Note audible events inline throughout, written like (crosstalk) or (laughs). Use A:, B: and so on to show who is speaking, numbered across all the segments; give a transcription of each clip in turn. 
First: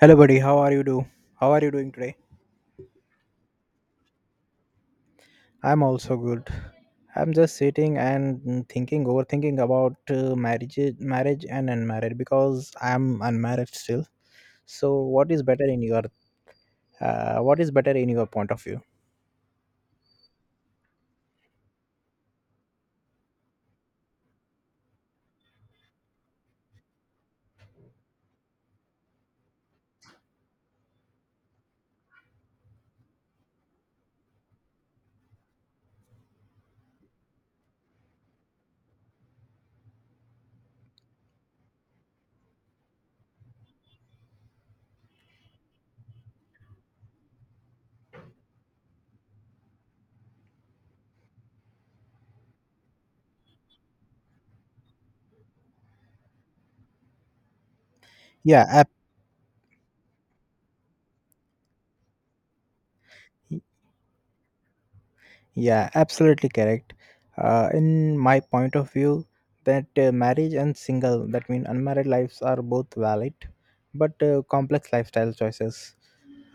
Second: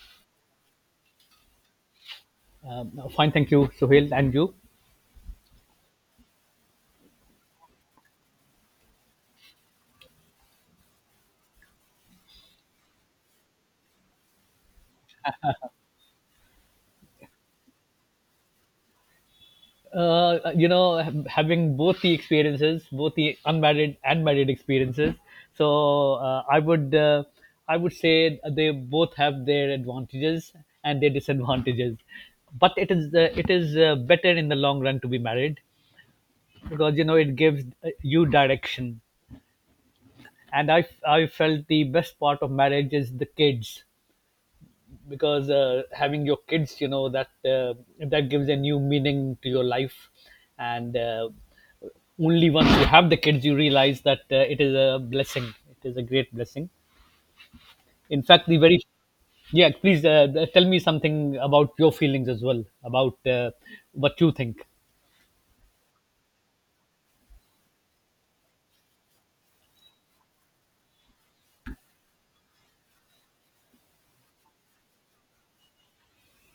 A: Hello, buddy. How are you do? How are you doing today?
B: No, fine, thank you, Sohail, and you.
A: I'm also good. I'm just sitting and thinking, overthinking about marriage and unmarried because I'm unmarried still. So, what is better in your point of view?
B: You know, having both the experiences, both the unmarried and married experiences, so I would say they both have their advantages and their disadvantages. But it is better in the long run to be married because you know it gives you direction. And I felt the best part of marriage is the kids because having your kids, you know, that gives a new meaning to your life, and only once you have the kids, you realize that it is a blessing. It is a great blessing. In fact, the
A: Yeah,
B: very
A: ab-
B: Yeah, please, tell me something about your feelings as well about what you think.
A: yeah, absolutely correct. In my point of view, that marriage and single, that mean unmarried lives are both valid, but complex lifestyle choices,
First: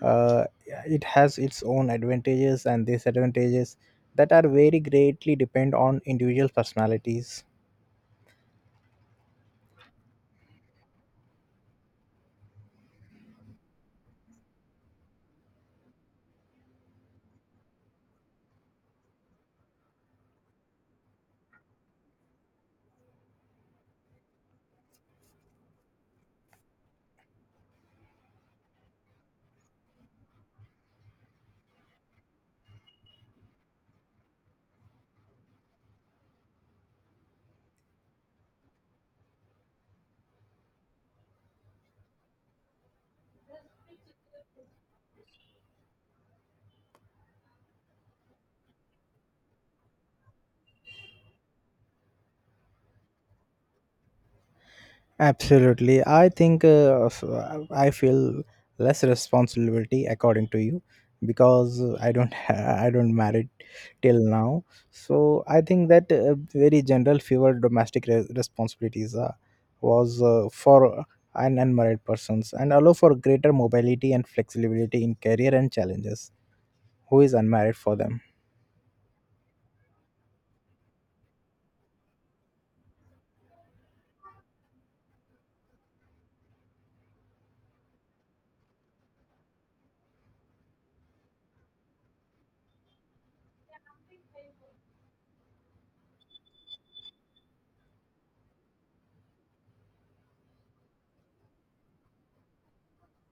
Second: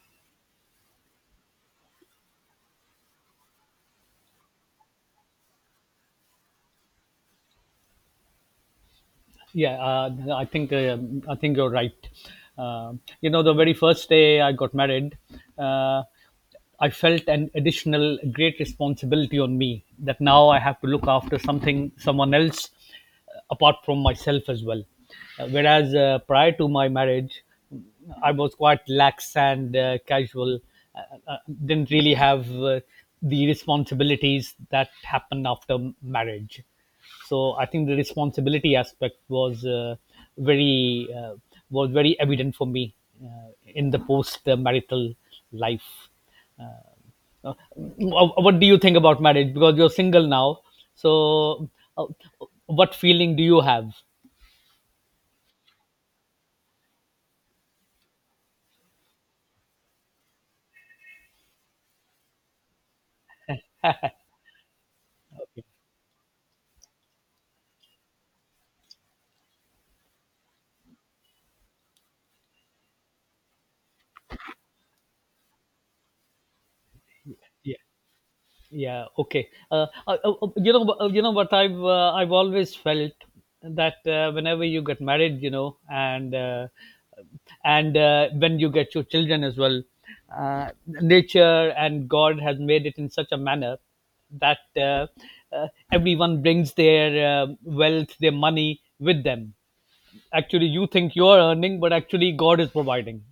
A: uh, it has its own advantages and disadvantages that are very greatly depend on individual personalities.
B: Yeah, I think you're right. You know, the very first day I got married, uh, I felt an additional great responsibility on me that now I have to look after something, someone else, apart from myself as well. Whereas prior to my marriage, I was quite lax and casual. Uh, uh, uh, didn't really have the responsibilities that happened after marriage. So I think the responsibility aspect was very was very evident for me in the post marital life. What do you think about marriage? Because you're single now, so uh, what feeling do you have?
A: Absolutely, I think I feel less responsibility according to you, because I don't (laughs) I don't married till now. So I
B: Okay.
A: think that very general fewer domestic responsibilities was for an unmarried persons, and allow for greater mobility and flexibility in career and challenges who is
B: Yeah.
A: unmarried for them.
B: Yeah. Okay. You know what I've always felt that whenever you get married, you know, and when you get your children as well, nature and God has made it in such a manner that uh, everyone brings their wealth, their money with them. Actually, you think you're earning, but actually God is providing.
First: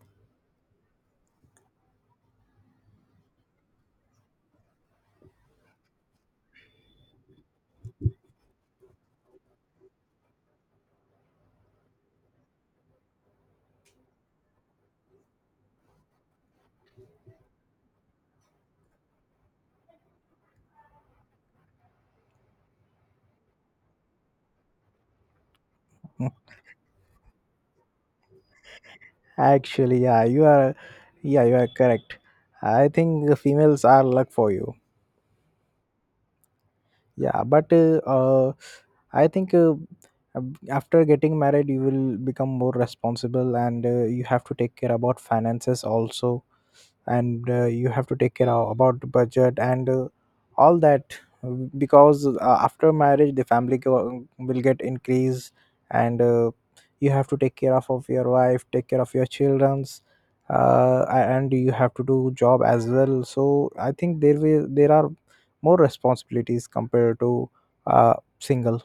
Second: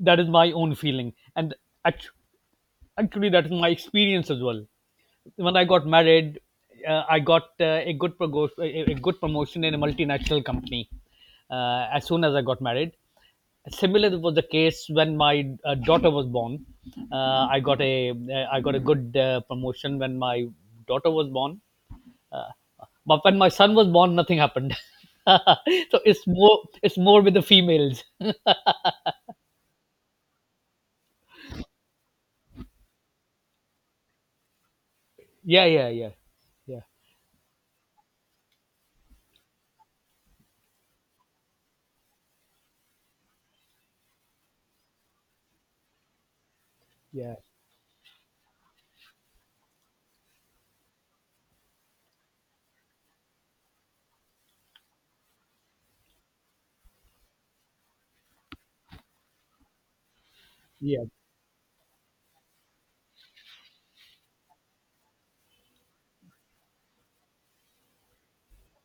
B: That is my own feeling, Act- Actually, that is my experience as well. When I got married, I got a good promotion in a multinational company. As soon as I got married, similar was the case when my daughter was born. I got a good promotion when my daughter was born. But when my son was born, nothing happened. (laughs) So it's more with the females. (laughs)
A: Actually, yeah, you are correct. I think the females are luck for you.
B: Yeah, yeah,
A: Yeah, but I think after getting married, you will become more responsible, and you have to take care about finances also.
B: yeah,
A: And you have to take care about the budget and all that, because after marriage the will get increased. And you have to take care of your wife, take care of your children's,
B: yeah.
A: and you have to do job as well. So I think there are more responsibilities compared to uh, single.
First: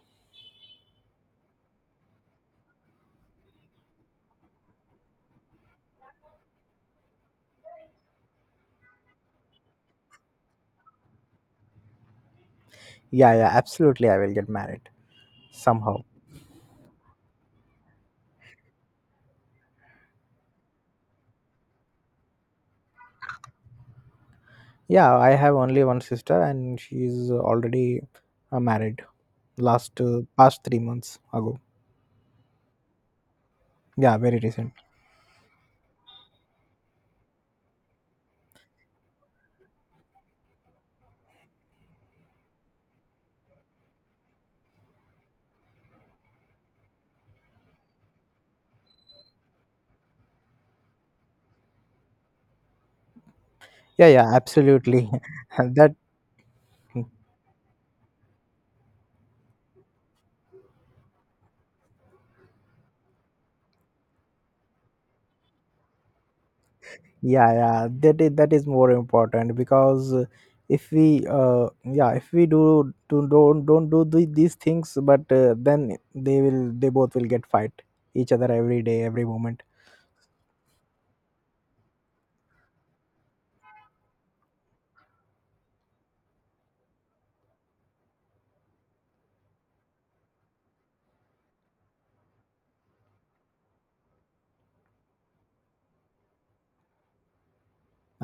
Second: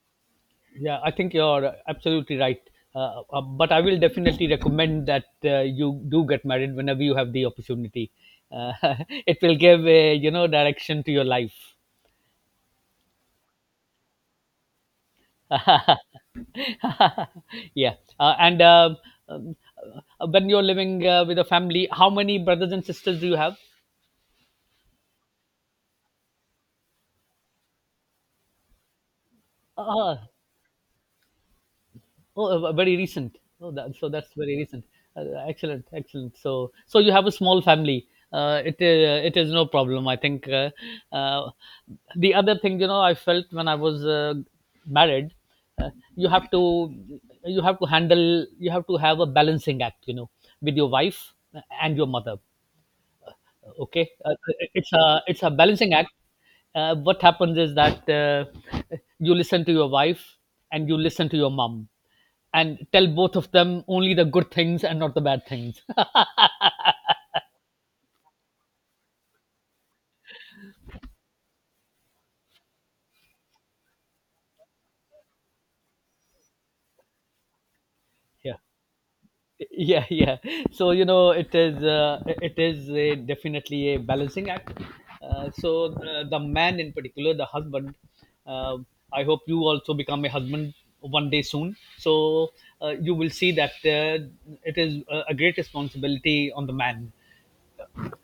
B: yeah. I think you're absolutely right. But I will definitely recommend that you do get married whenever you have the opportunity. Uh, (laughs) it will give a you know direction to your life.
A: Yeah, yeah, absolutely, I will get married somehow.
B: (laughs) Yeah, and um, when you're living with a family, how many brothers and sisters do you have?
A: Yeah, I have only one sister, and she's already married last
B: Ah,
A: past 3 months ago.
B: Oh, Very recent. So
A: Yeah,
B: that's
A: very
B: very
A: recent.
B: recent. Excellent, excellent. So you have a small family. It is no problem. I think uh, the other thing, you know, I felt when I was married, uh, you have to you have to handle, you have to have a balancing act. You know, with your wife and your mother.
A: Yeah,
B: Okay.
A: yeah,
B: It's
A: absolutely.
B: a
A: (laughs)
B: balancing
A: That.
B: act. What happens is that you listen to your wife and you listen to your mom and tell both of them only the good things and not the bad things.
A: Yeah, yeah, that is more important, because if we, if we do, do don't do these things, but then they both will get fight each other,
B: (laughs) yeah
A: every day, every moment.
B: yeah. So you know it is definitely a balancing act. So the man, in particular the husband, uh, I hope you also become a husband one day soon. So you will see that it is a great responsibility on the man,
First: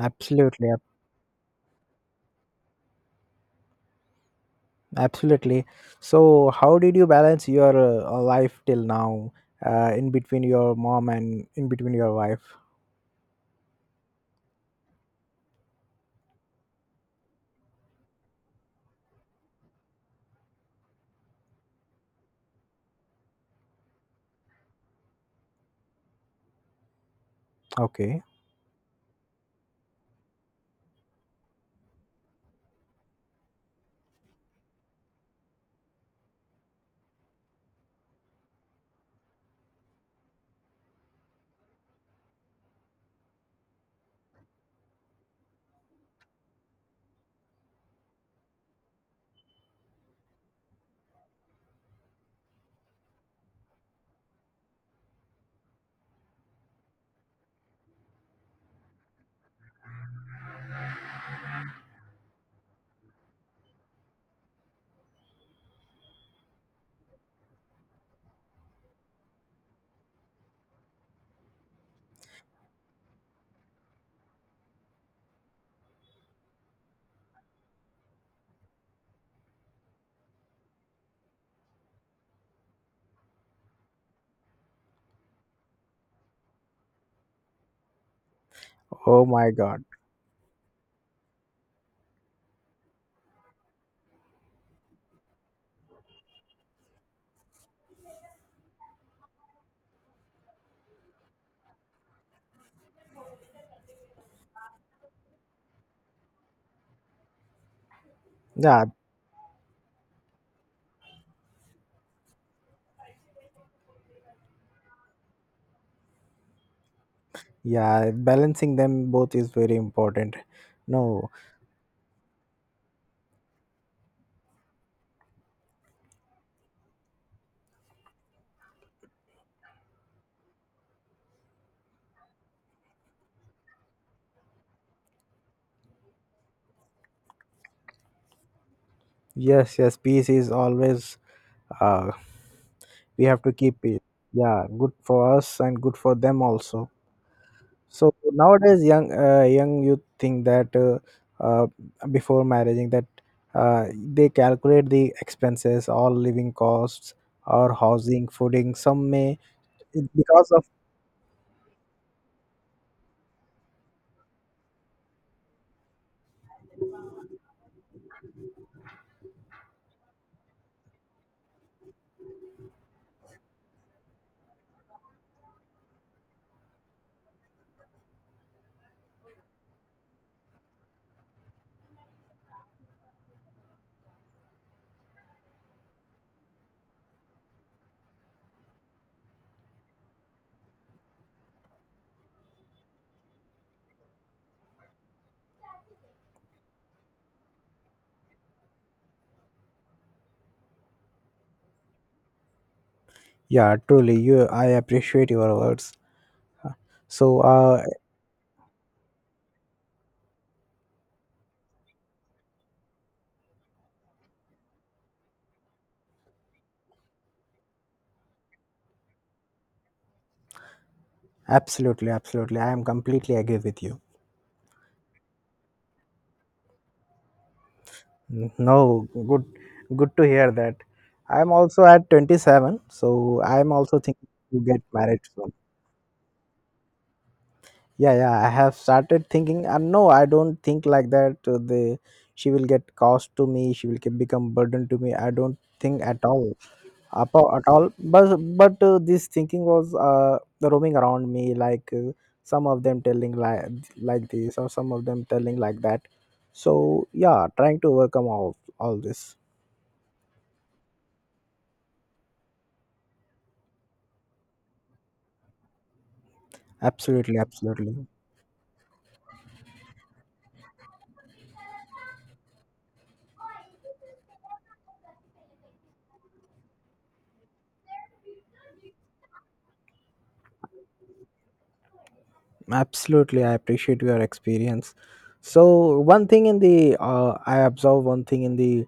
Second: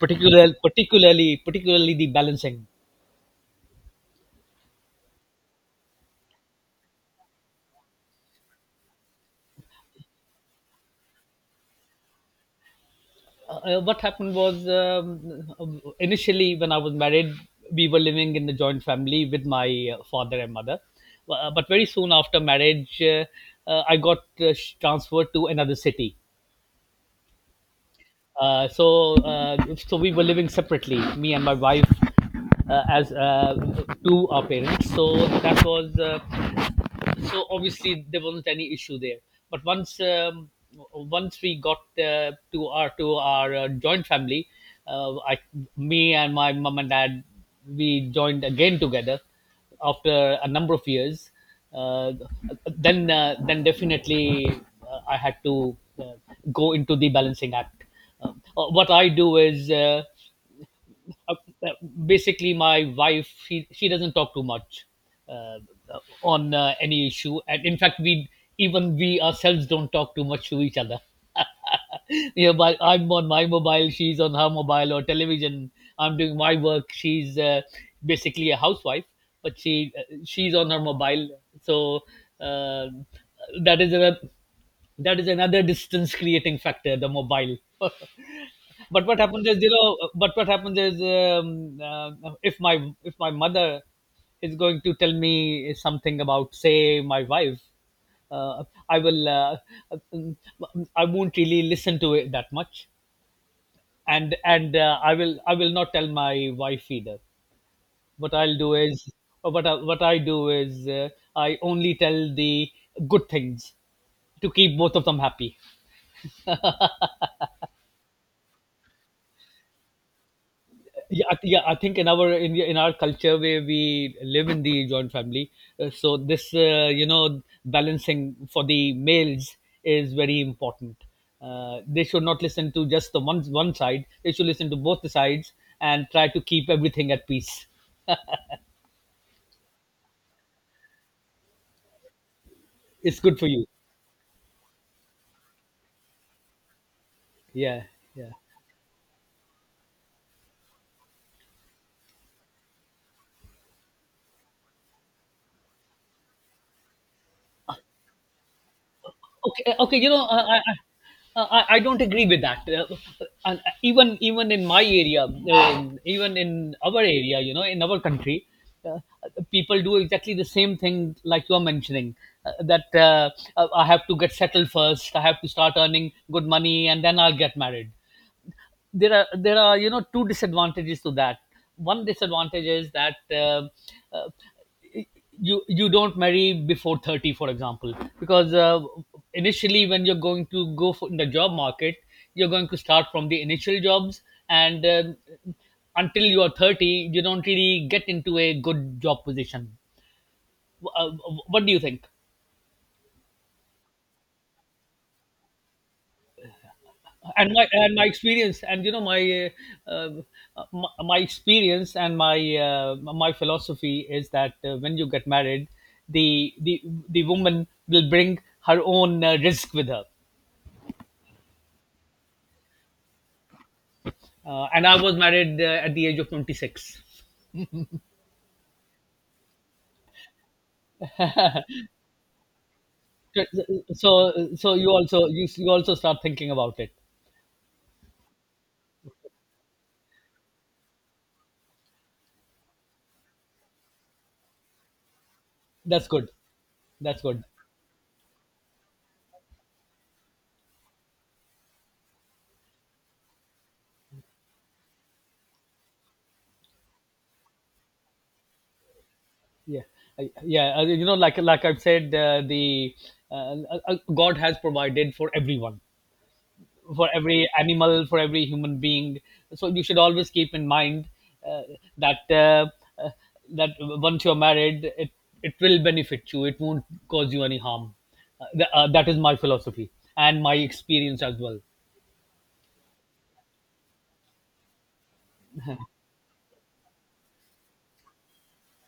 B: particularly the balancing.
A: absolutely. So, how did you balance your life till now, in between your mom and in between your wife?
B: What happened was initially when I was married, we were living in the joint family with my father and mother. But very soon after marriage, I got transferred to another city.
A: Okay.
B: Uh, so, uh, so we were living separately, me and my wife, as to our parents. So that was so obviously there wasn't any issue there. But once we got to our joint family, uh, I, me and my mom and dad, we joined again together after a number of years. Uh, then then definitely I had to go into the balancing act. What I do is, uh, uh, basically my wife she doesn't talk too much, uh, on any issue, and in fact we even we ourselves don't talk too much to each other. (laughs) Yeah, but I'm on my mobile, she's on her mobile or television. I'm doing my work, she's basically a housewife, but she's on her mobile. So uh, that is a, that is another distance creating factor, the mobile. (laughs) But what
A: Oh
B: happens
A: my
B: is, you
A: God.
B: know, but what happens is, if my mother is going to tell me something about, say, my wife, uh, I will uh, uh, I won't really listen to it that much, and I will, I will not tell my wife either. What I'll do
A: Yeah,
B: is, or what I do is, I only tell the good things to keep both of them happy.
A: yeah, balancing them both is very important. No,
B: Yeah. I think in our, in our culture where we live in the joint family, so this you know balancing for the males is very important. They should not listen to just the one side. They should listen to both the sides and try to keep everything at peace.
A: yes, yes, peace is always. uh
B: It's
A: we
B: good
A: have
B: for
A: to
B: you.
A: keep it. Yeah, good for us and good for them also.
B: Yeah,
A: So
B: yeah.
A: nowadays young youth think that uh before marrying, that they calculate the expenses, all living costs or housing, fooding, some may
B: Okay, okay, you know,
A: because of.
B: I don't agree with that. And even even in my area, even in our area, you know, in our country, uh, people do exactly the same thing like you are mentioning. That I have to get settled first. I have to start earning good money, and then I'll get married. There are you know two disadvantages to that. One disadvantage is that uh, you don't marry before 30, for example, because initially, when you're going to go for, in the job market, you're going to start from the initial jobs, and until you are 30 you don't really get into a good job position. uh, what do you think?
A: Yeah, truly, you I appreciate your words. So
B: And my, and my experience and, you know, uh, uh, my experience and my my philosophy is that when you get married, the the the woman will bring her own risk with her.
A: absolutely, absolutely, I am completely agree with you.
B: And I was married at the age of 26.
A: No, good, good to hear that. I'm also at 27, so I'm also thinking
B: So, so
A: to
B: so
A: get
B: you
A: married
B: also,
A: soon.
B: you also start thinking about it.
A: Yeah, yeah, I have started thinking. No, I don't think like that. The She will get cost to me. She will become burden to me. I don't think
B: That's
A: at
B: good,
A: all,
B: that's good.
A: at all. But this thinking was roaming around me. Like, some of them telling like this, or some of them telling like that. So yeah, trying to overcome all this.
B: yeah yeah, you know, like I've said, the God has provided for everyone, for
A: Absolutely,
B: every
A: absolutely,
B: animal, for every human being. So you should always keep in mind uh, that uh, uh, that once you're married, it will benefit you. It won't cause you any harm. That is my philosophy and my experience as well.
A: absolutely, I appreciate your experience. So, one thing in the I observe one thing in the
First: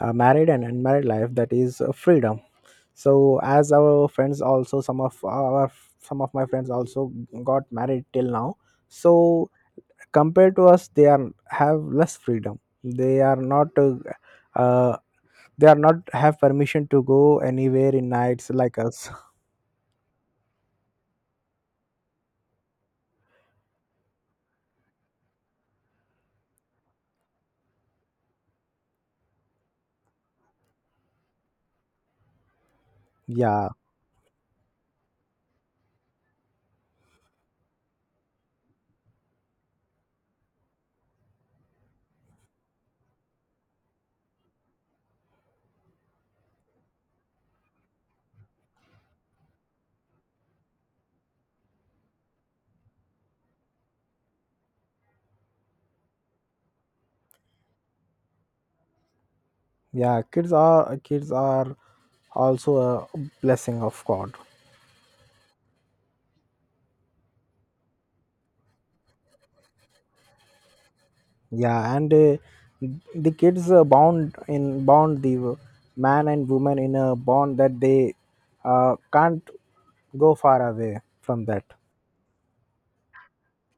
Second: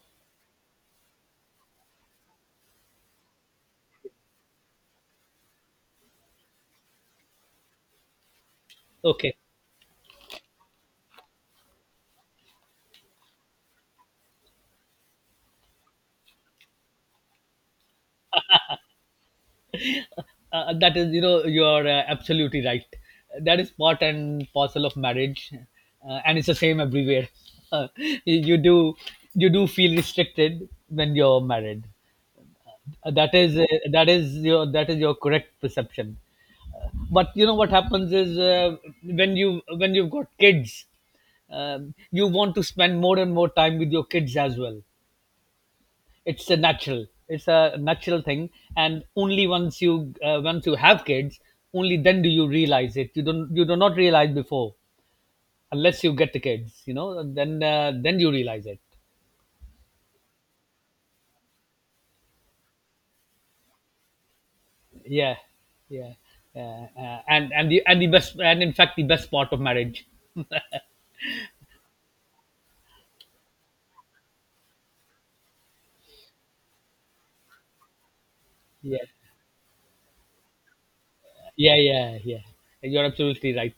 A: married and unmarried life, that is freedom. So as our friends also, some of my friends also got married till now.
B: Okay,
A: So compared to us, they are have less freedom. Uh, they are not have permission to go anywhere in nights like us. (laughs)
B: that is, you know, you're absolutely right. That is part and parcel of marriage, and it's the same everywhere. (laughs) you you do you do feel restricted when you're married. Uh, that is uh,
A: Yeah,
B: that is your, that is your correct perception. But you know what happens is, when you, when you've got kids, you want to spend more and more time with your kids as well. It's a natural, it's a natural thing. And only once you have kids, only then do you realize it. You don't, you do not realize before. Unless you get the kids, you know, then you realize it.
A: yeah. Kids are also a blessing of God.
B: Yeah, yeah. And and the best, and in fact the best part of marriage.
A: Yeah, and the kids, bound in bound the man and woman in a bond that they
B: Yeah.
A: can't go far away from that.
B: Yeah, yeah, yeah. You're absolutely right.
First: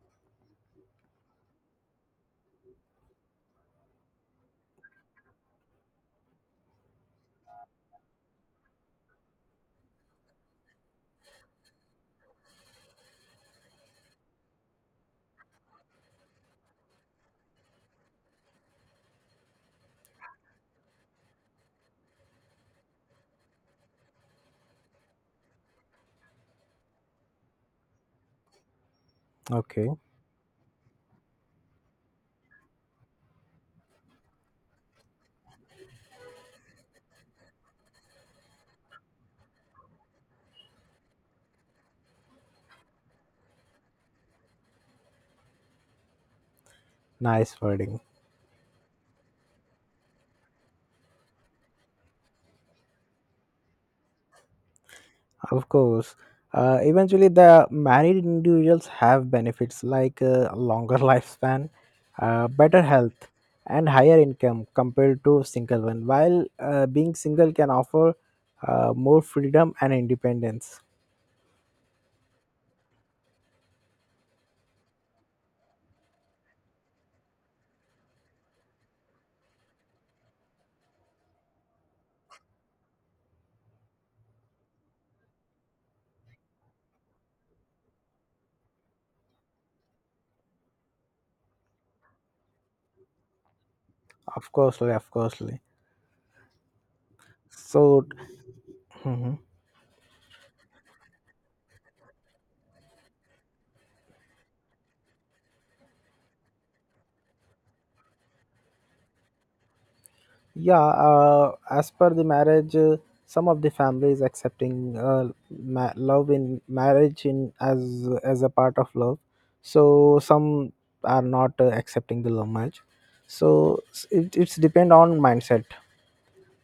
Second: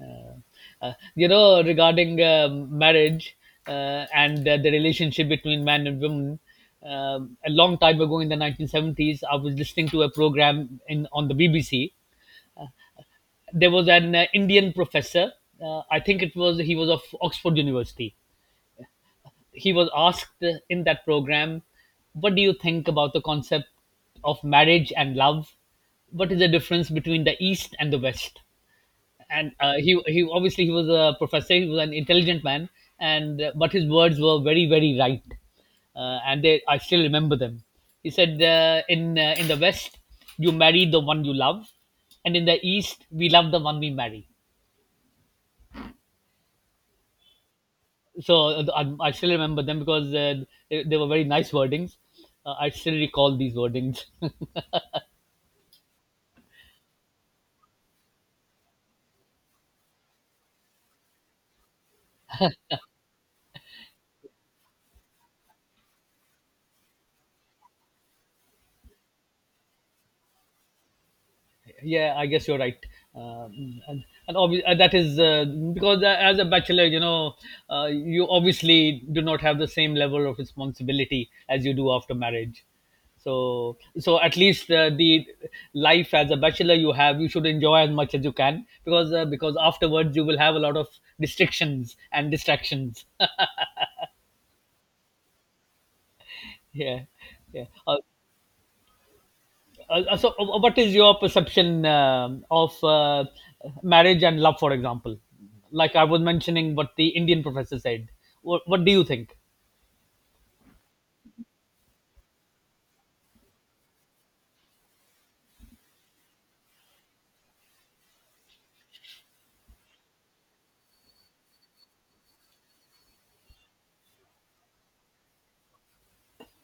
B: Uh, you know, regarding marriage and the relationship between man and woman, a long time ago in the 1970s, I was listening to a program in on the BBC. There was an Indian professor. I think it was he was of Oxford University. He was asked in that program, "What do you think about the concept of marriage and love? What is the difference between the East and the West?" and
A: Okay.
B: He obviously he was a professor. He was an intelligent man, and but his words were very, very right, and they I still remember them. He said, in the West, you marry the one you love, and in the East we love the one we marry.
A: Nice wording.
B: So I still remember them, because they were very nice wordings. I still recall these wordings. (laughs)
A: Of course. Eventually, the married individuals have benefits like longer (laughs) lifespan, better health and higher income compared to single one, while being single can offer more freedom and independence.
B: Yeah, I guess you're right. That is, because as a bachelor, you know, you obviously do not have the same level of responsibility as you do after marriage. So at least the life as a bachelor, you should enjoy as much as you can, because afterwards you will have a lot of restrictions and distractions.
A: Of course, of course.
B: (laughs) Yeah, yeah.
A: So, mhm.
B: So what is your perception of marriage and love, for example? Like I was mentioning what the Indian professor said. What do you think?
A: Yeah, as per the marriage, some of the families accepting, love in marriage in as a part of love. So some are not accepting the love marriage. So, it's depend on mindset.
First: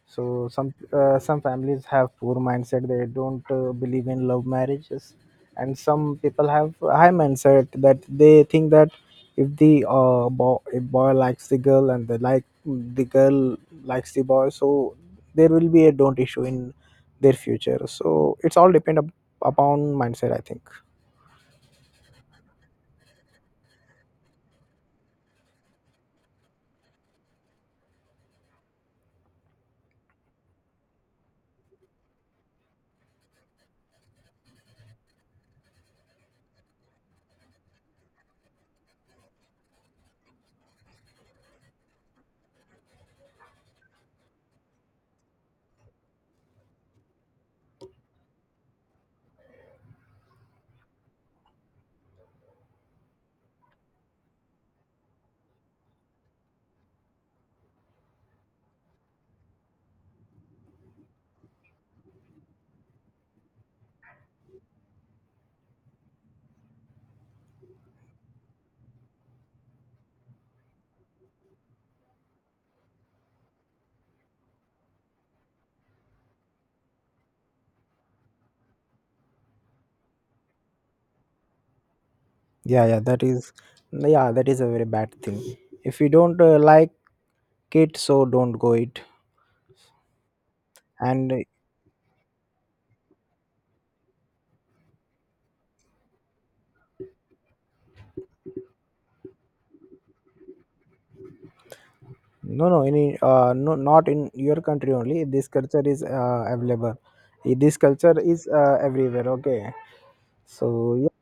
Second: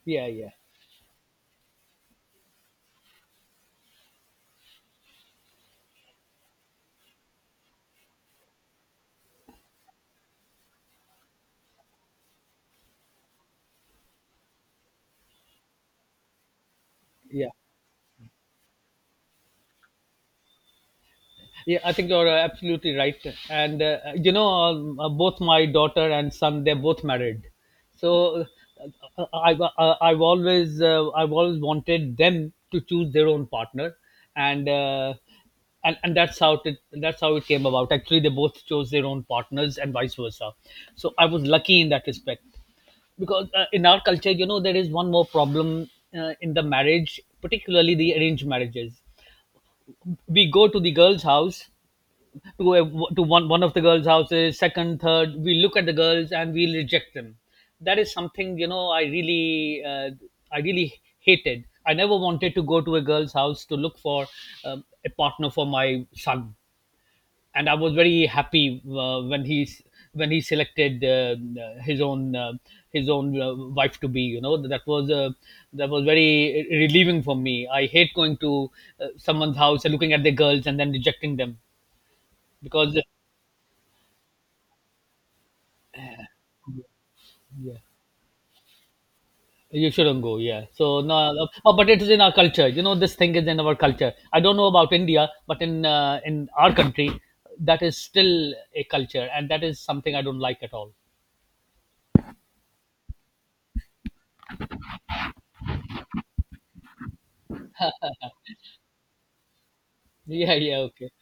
B: Yeah,
A: So
B: yeah,
A: some families have poor mindset, they don't believe in love marriages, and some people have high mindset, that they think that if boy likes the girl, and the like the girl likes the boy, so there will be a don't issue in their
B: yeah.
A: future. So it's all depend upon mindset, I think.
B: Yeah, I think you're absolutely right. And both my daughter and son, they're both married. So I've always wanted them to choose their own partner, and uh, and that's how it came about. Actually, they both chose their own partners, and vice versa. So I was lucky in that respect, because in our culture, you know, there is one more problem in the marriage, particularly the arranged marriages. We go to the girl's house, to go to one of the girls' houses, second, third. We look at the girls and we reject them. That is something. I really hated. I never wanted to go to a girl's house to look for a partner for my son, and I was very happy when he selected his own uh, his own wife to be. You know, that was very relieving for me. I hate going to someone's house and looking at the girls and then rejecting them
A: Yeah,
B: because.
A: yeah, that is a very bad thing. If you don't like
B: Yeah.
A: it, so don't go it.
B: You shouldn't go, yeah. So
A: And.
B: no, oh, but it is in our culture. You know, this thing is in our culture. I don't know about India, but in our country, that is still a culture, and that is something I don't like at all.
A: No, no, any, no, not in your country only. This culture is available. Eh, this culture is everywhere. Okay,
B: (laughs) Yeah, yeah,
A: so
B: okay,
A: yeah,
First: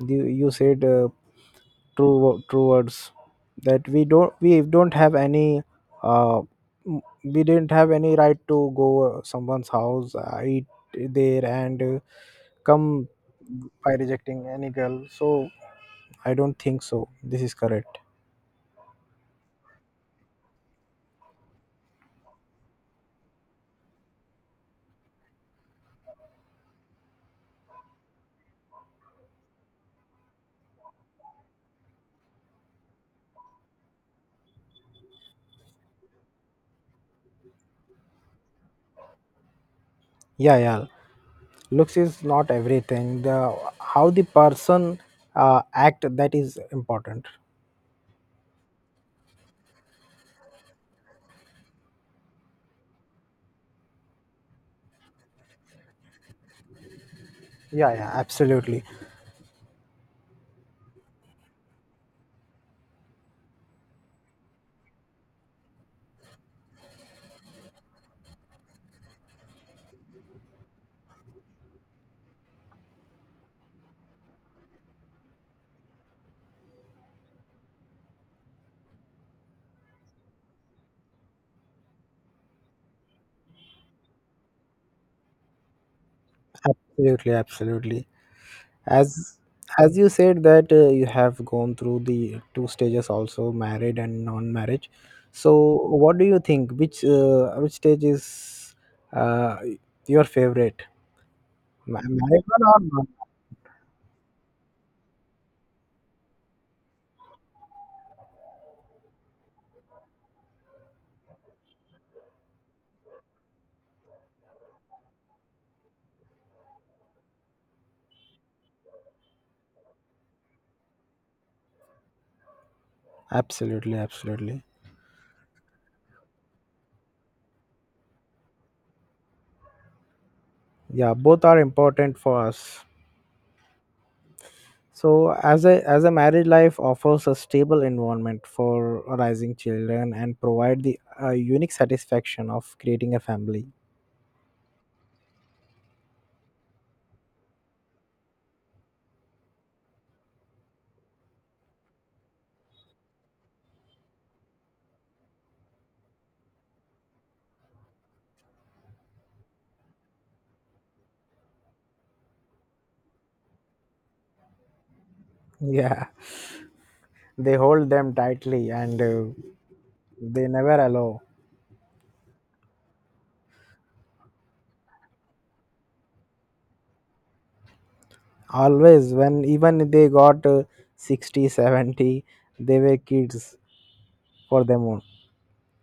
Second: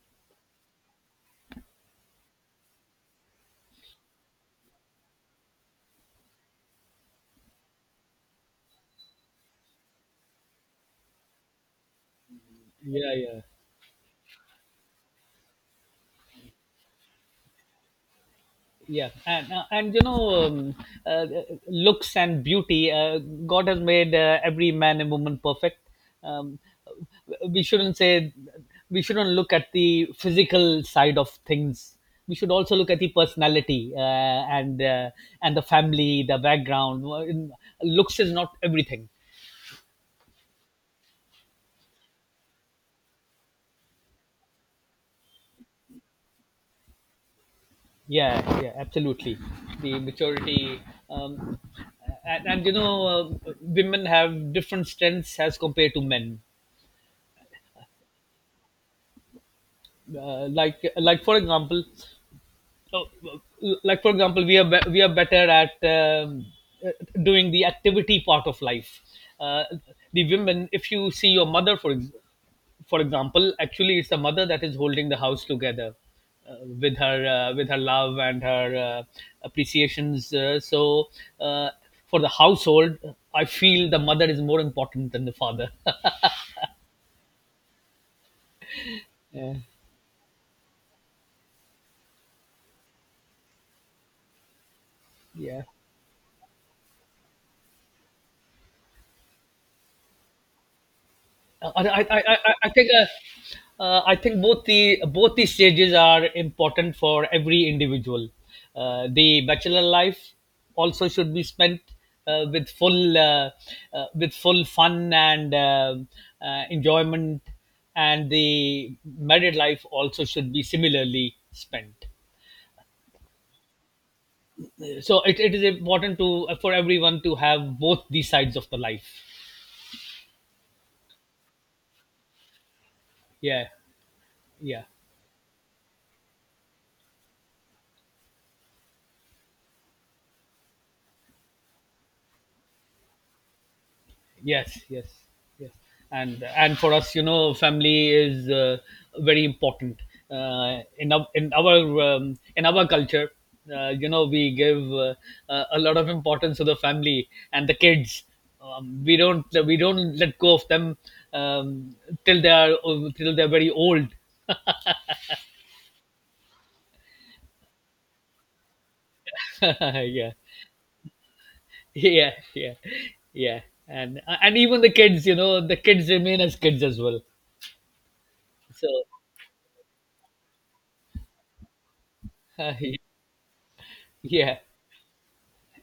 A: you said true words, that uh, we didn't have any right to go someone's house, eat there, and come
B: yeah, yeah.
A: by rejecting any girl. So I don't think so. This is correct.
B: yeah and you know uh, Looks and beauty, God has made every man and woman perfect. um, we shouldn't say we shouldn't look at the physical side of things, we should also look at the personality, and and the family, the background. Well, looks is not everything.
A: Yeah, yeah. Looks is not everything. The How the person act, that is important.
B: Yeah, yeah, absolutely. The maturity. um, and women have different strengths as compared to men,
A: Yeah, yeah, absolutely,
B: like, for example, uh, we are better at uh, doing the activity part of life. uh, the women, if you see your mother, for example, actually it's the mother that is holding the house together, with her love and her appreciations. Uh, so uh, for the household, I feel the mother is more important than the father. (laughs)
A: absolutely, absolutely. as
B: Yeah.
A: as you said that you have gone through the two stages also, married and non marriage. So
B: Yeah.
A: what do you think, which stage is uh, your favorite? Married one or not?
B: I think both the stages are important for every individual. The bachelor life also should be spent uh, with full uh, with full fun and enjoyment, and the married life also should be similarly spent.
A: Absolutely, absolutely.
B: So it is important to for everyone to have both these sides of the life.
A: Yeah, both are important for us.
B: Yeah, yeah.
A: So, as a married life offers a stable environment for rising children, and provide the unique satisfaction of creating a family. (laughs)
B: Yes, yes, yes. And for us, you know, family is very important. In our culture, we give a lot of importance to the family and the kids. We don't let go of them um, till they're very old.
A: Yeah, they hold them tightly, and
B: (laughs) Yeah,
A: they never allow.
B: yeah, yeah, yeah. And even the kids, you know, the kids remain as kids as well. So.
A: Always, when even they got 60, 70, they were
B: (laughs)
A: kids
B: Yeah.
A: for them own.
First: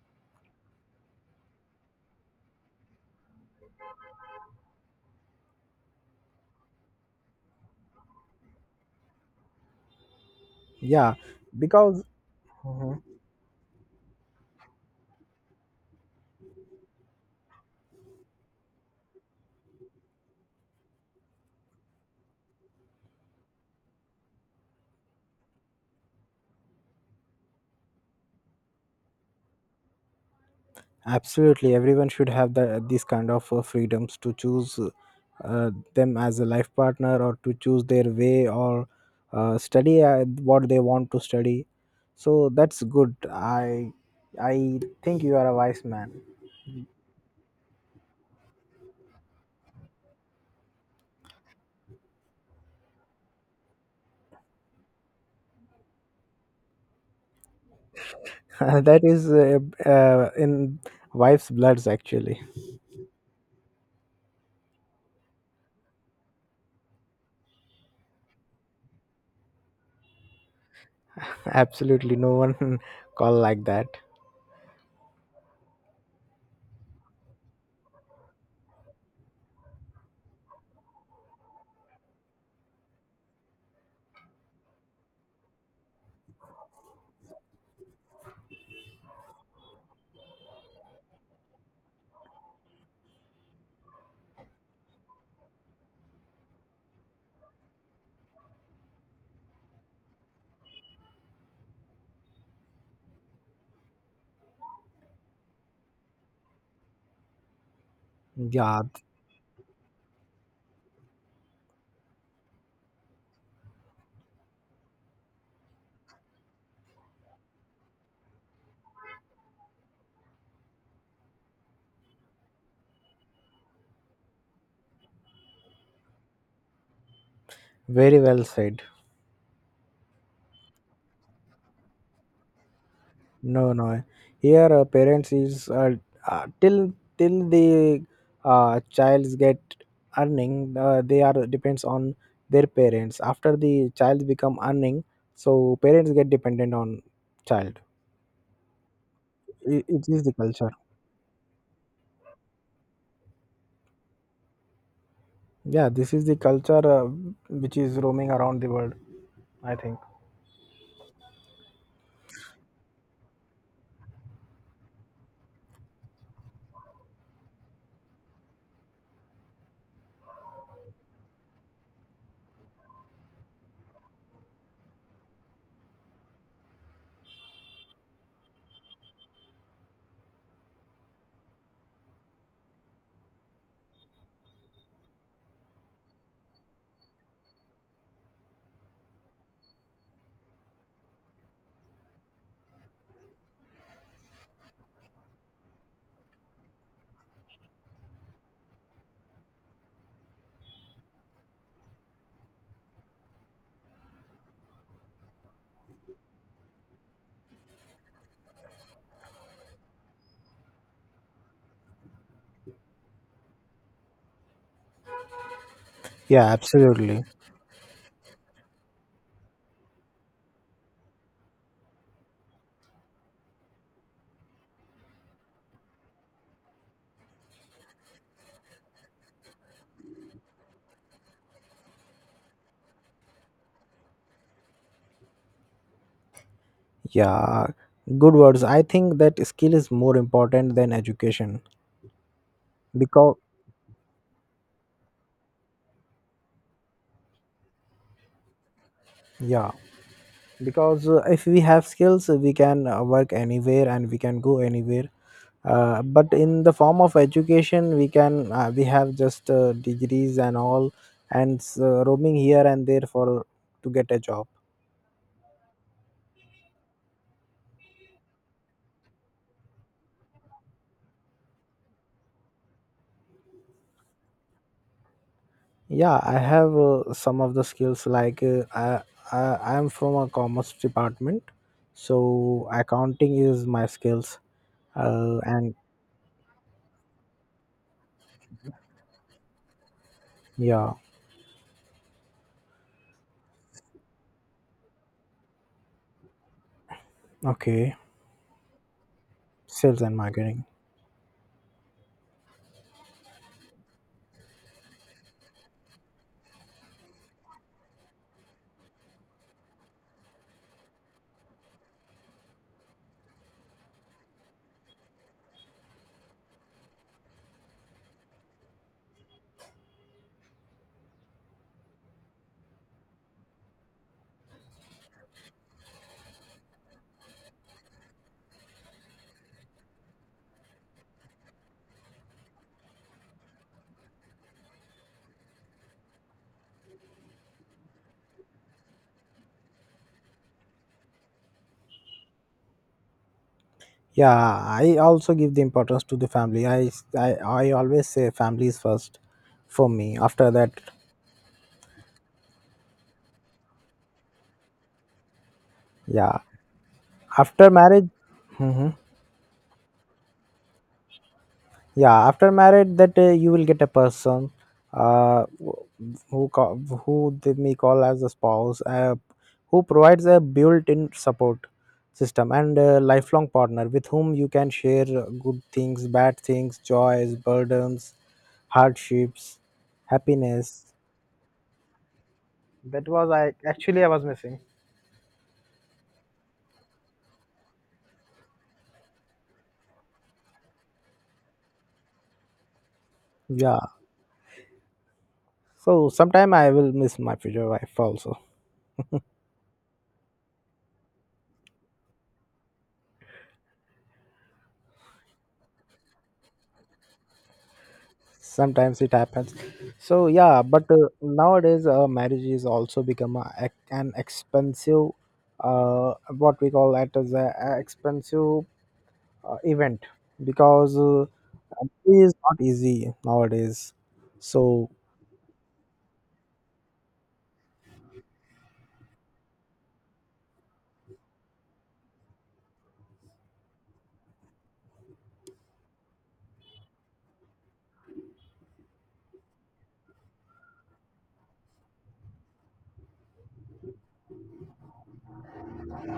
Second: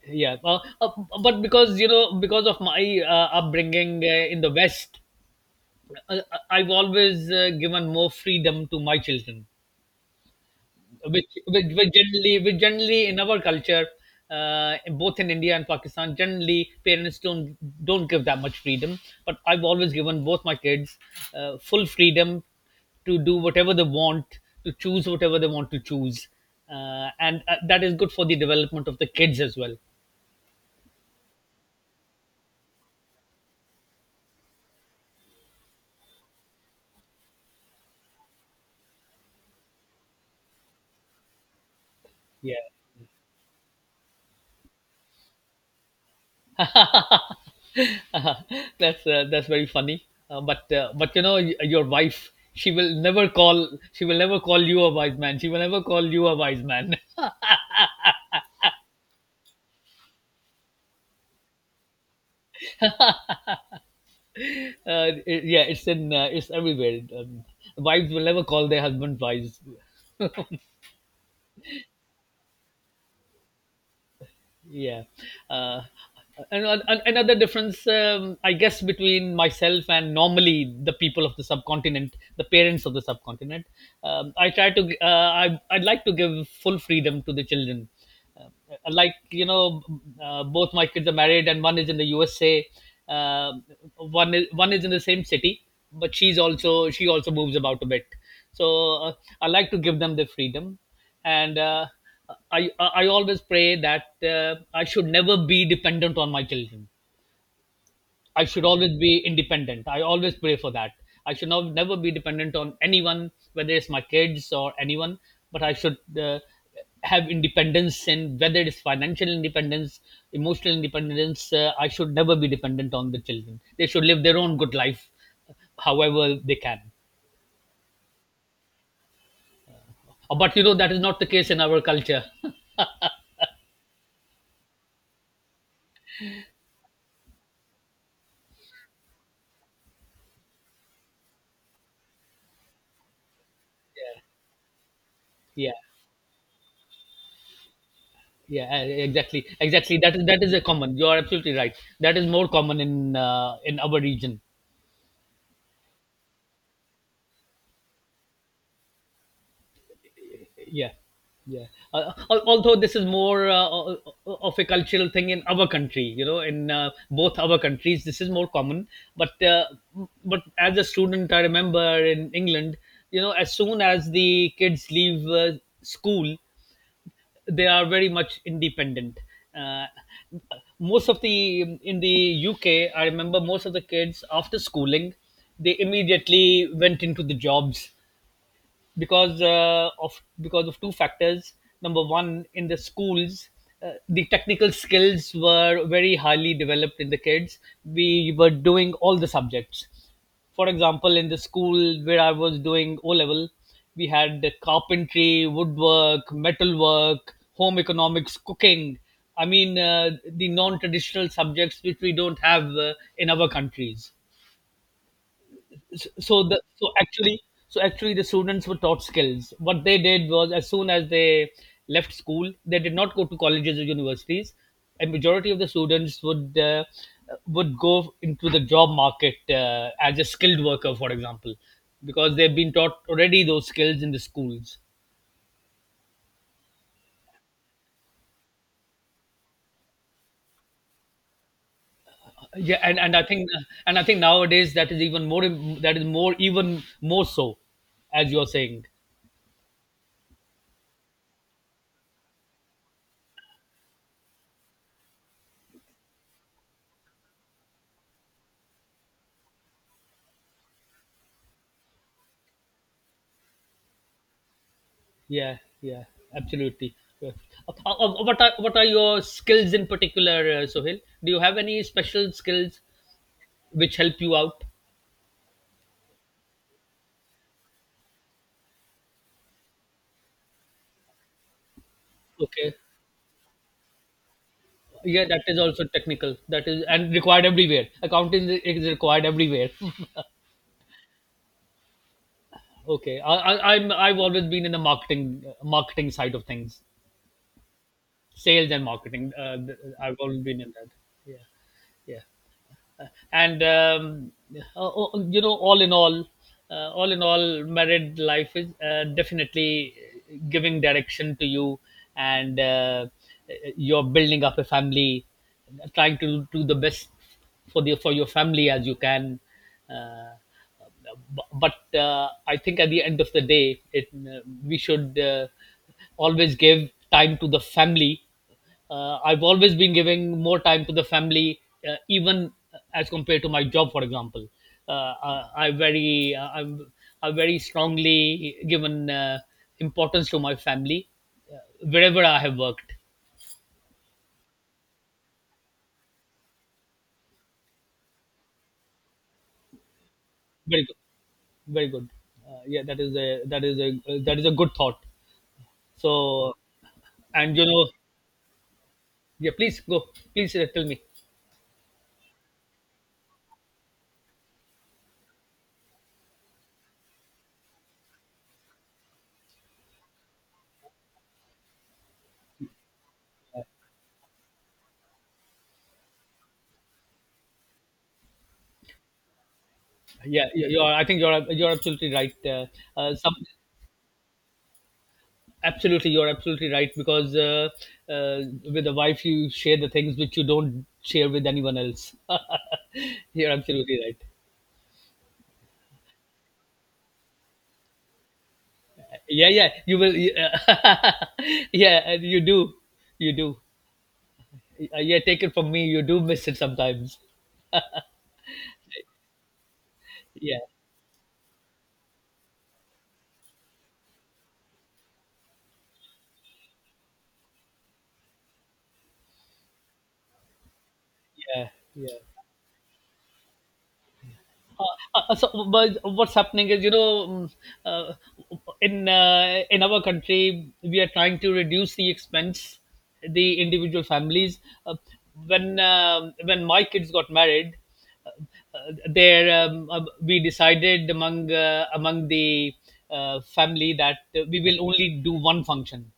B: Yeah. But because you know because of my upbringing in the West. I've always given more freedom to my children,
A: Yeah,
B: which, which, which
A: because.
B: generally which generally in our culture, both in India and Pakistan generally parents don't give that much freedom. But I've always given both my kids full freedom to do whatever they want, to choose whatever they want to choose, and that is good for the development of the kids as well.
A: Absolutely, everyone should have these kind of freedoms to choose them as a life partner, or to choose their way, or study what they want to study. So
B: Yeah.
A: that's good. I think you are a wise man.
B: (laughs) That's very funny. But you know, your wife, she will never call you a wise man. She will never call you a wise man. (laughs)
A: (laughs) That is in wife's bloods actually.
B: Yeah, it's everywhere. Wives will never call their husband wise.
A: (laughs) Absolutely, no one (laughs) call like that.
B: Yeah. Uh, and an- an- another difference, I guess, between myself and normally the people of the subcontinent, the parents of the subcontinent. um, i try to uh, I'd like to give full freedom to the children, uh, like, both my kids are married and one is in the USA. Um, one is in the same city, but she also moves about a bit, so uh, I like to give them the freedom, and I always pray that I should never be dependent on my children. I should
A: Yeah,
B: always be independent. I always pray for that. I should not, never be dependent on anyone, whether it's my kids or anyone. But I should have independence in, whether it's financial independence, emotional independence. I should never be dependent on the children. They should live their own good life, however they can.
A: very well said.
B: But you know, that is not the case in our culture. (laughs)
A: No, no. Here, parents is till the childs get earning, they are depends on their parents. After the child become earning,
B: Yeah.
A: so parents get dependent on child.
B: Yeah, exactly,
A: It,
B: exactly,
A: it
B: that
A: is
B: is
A: the
B: that is a
A: culture.
B: common, you are absolutely right. That is more common in our region.
A: Yeah, this is the culture, which is roaming around the world, I think.
B: Yeah, yeah. Although this is more of a cultural thing in our country, you know, in both our countries this is more common, but uh, but as a student I remember, in England, you know, as soon as the kids leave school they are very much independent. Uh, most of the In the UK, I remember most of the kids after schooling, they immediately went into the jobs, because of two factors. Number one, in the schools, the technical skills were very highly developed in the kids. We were doing all the subjects. For example, in the school where I was doing O level, we had carpentry, woodwork, metalwork, home economics, cooking. I mean, the non traditional subjects which we don't have in our countries, so
A: Yeah,
B: the so
A: absolutely.
B: actually so actually the students were taught skills. What they did was, as soon as they left school they did not go to colleges or universities. A majority of the students would go into the job market as a skilled worker, for example, because they've been taught already those skills in the schools.
A: Yeah, good words. I think that skill is more important than education,
B: Yeah, and, and i
A: because
B: think and I think nowadays that is even more that is more, even more so, as you're saying.
A: yeah. Because if we have skills, we can work anywhere and we can go anywhere, but in the form of education we have just degrees and all, and roaming here and there for to get a job.
B: Yeah, yeah, absolutely. Yeah. What are your skills in particular, Sohail? Do you have any special skills which help you out?
A: Yeah, I have some of the skills, like, I I am from a commerce department, so
B: Okay,
A: accounting is my skills,
B: yeah, that is
A: and.
B: also technical. That is and required everywhere. Accounting is required everywhere. (laughs)
A: Yeah.
B: Okay. I've always been in the marketing side of things,
A: Okay.
B: sales and marketing.
A: Sales and
B: I've always been
A: marketing.
B: in that. Yeah, yeah. And oh, oh, all in all, married life is definitely giving direction to you, and you're building up a family, trying to do the best for your family as you can, uh, but I think at the end of the day, it we should always give time to the family. I've always been giving more time to the family, even as compared to my job, for example. Uh, I, I very uh, I'm I very strongly given importance to my family uh, wherever I have worked.
A: Yeah, I also give the importance to the family. I always say family is first for me. After that,
B: Very good, very good. Yeah, that is a that is a that is a good thought.
A: yeah,
B: So, and you
A: after
B: know.
A: marriage, hmm,
B: Yeah, please go. Please tell me.
A: yeah, after marriage that you will get a person, uh, wh- who call, who they may call as a spouse, who provides a built-in support system and a lifelong partner, with whom you can share good things, bad things, joys, burdens, hardships,
B: Yeah, you're.
A: happiness.
B: I think you're. You're absolutely right.
A: That
B: Uh,
A: was,
B: some,
A: I actually I was missing.
B: Absolutely, you're absolutely right, because uh, with a wife you share the things which you don't share with anyone else. (laughs) You're
A: Yeah.
B: absolutely right.
A: So sometime I will miss my future wife also.
B: Yeah, yeah. You will. Yeah. (laughs) Yeah, and you do. You do. Yeah, take it from me. You do miss it sometimes.
A: Sometimes it happens. So
B: Yeah,
A: yeah, but nowadays marriage is also become an expensive, what we call that as a expensive event, because
B: yeah,
A: it
B: yeah.
A: is not easy nowadays. So
B: So but what's happening is, you know, uh, in our country we are trying to reduce the expense, the individual families. uh, when my kids got married, uh, uh, there we decided among the family that we will only do one function.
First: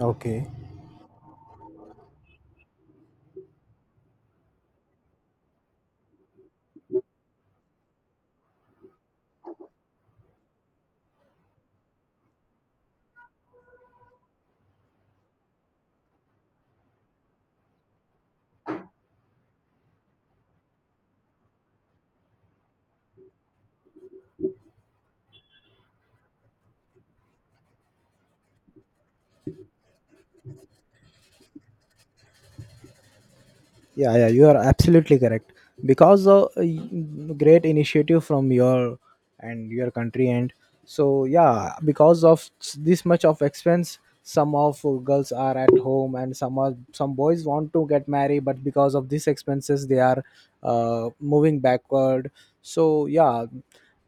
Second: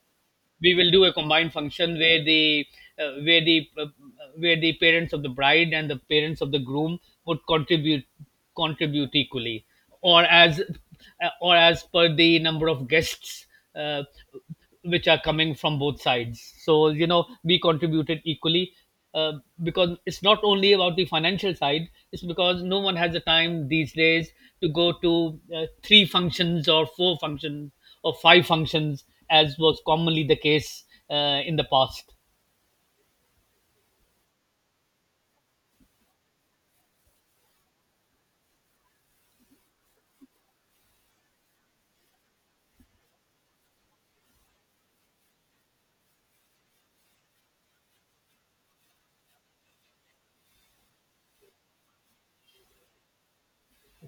A: okay.
B: We will do a combined function uh, where the uh, where the parents of the bride and the parents of the groom would contribute equally, or as or as per the number of guests uh, which are coming from both sides, so you know, we contributed equally, uh, because it's not only about the financial side, it's because no one has the time these days to go to three functions or four functions or five functions, as was commonly the case in the past.
A: Yeah, yeah, you are absolutely correct. Because of great initiative from your and your country, and so yeah, because of this much of expense, some of girls are at home, and some boys want to get married, but because of these expenses, they are moving backward. So yeah,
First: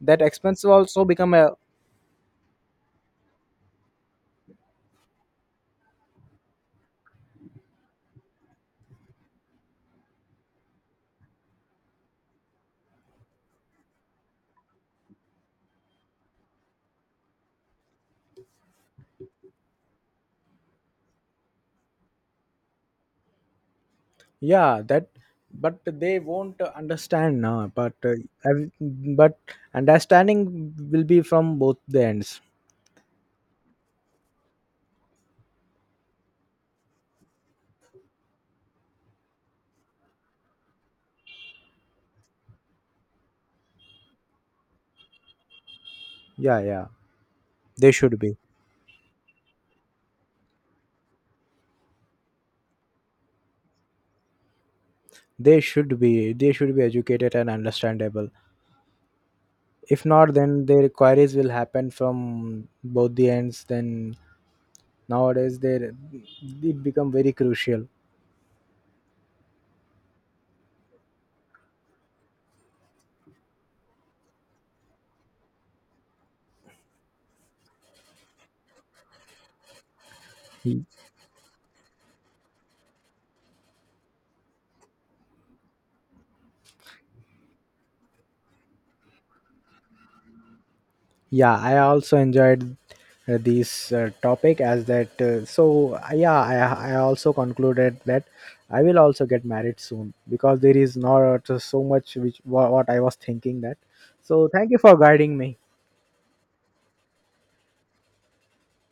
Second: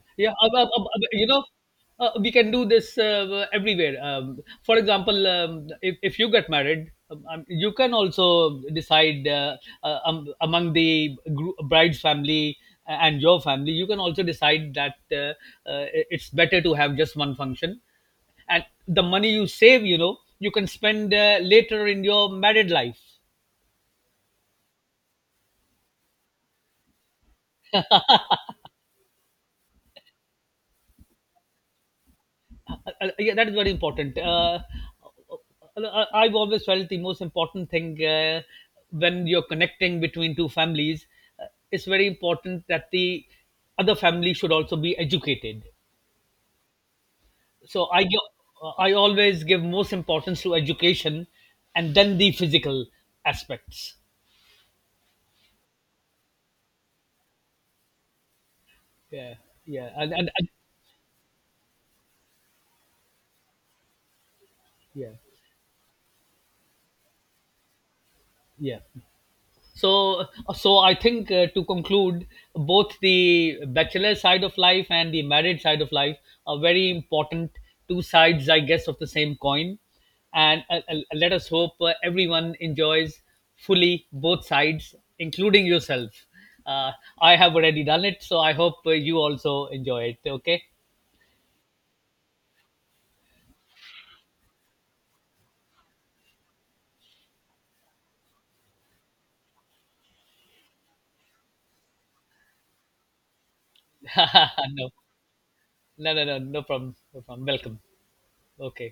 A: that
B: Yeah,
A: expense also
B: you
A: become
B: know,
A: a.
B: we can do this everywhere. For example, if you get married, you can also decide among the group, bride's family and your family, you can also decide that, uh, it's better to have just one function. And the money you save, you know, you can spend later in your married life.
A: Yeah, that, but they won't understand now, but ev- but understanding will be from both the ends.
B: Yeah, that is very important. I've always felt the most important thing, when you're connecting between two families, uh, it's very important that the other family should also be educated.
A: Yeah, yeah, they
B: So I gi-
A: should be
B: I always give most importance to education, and then the physical aspects.
A: they should be they should be educated and understandable.
B: Yeah, yeah,
A: If not,
B: and
A: then their queries will happen from both the ends, then
B: yeah,
A: nowadays they it become very crucial.
B: yeah. so so I think, to conclude, both the bachelor side of life and the married side of life are very important, two sides, I guess, of the same coin, and let us hope everyone enjoys fully both sides, including yourself. uh, I have already done it, so I hope you also enjoy it. Okay?
A: Yeah, I also enjoyed this topic, as that yeah, I also concluded that I will also get married soon, because there is not so much which what I was thinking that. So
B: (laughs)
A: thank you
B: No,
A: for guiding me.
B: no, no, no. No problem, no problem. Welcome. Okay.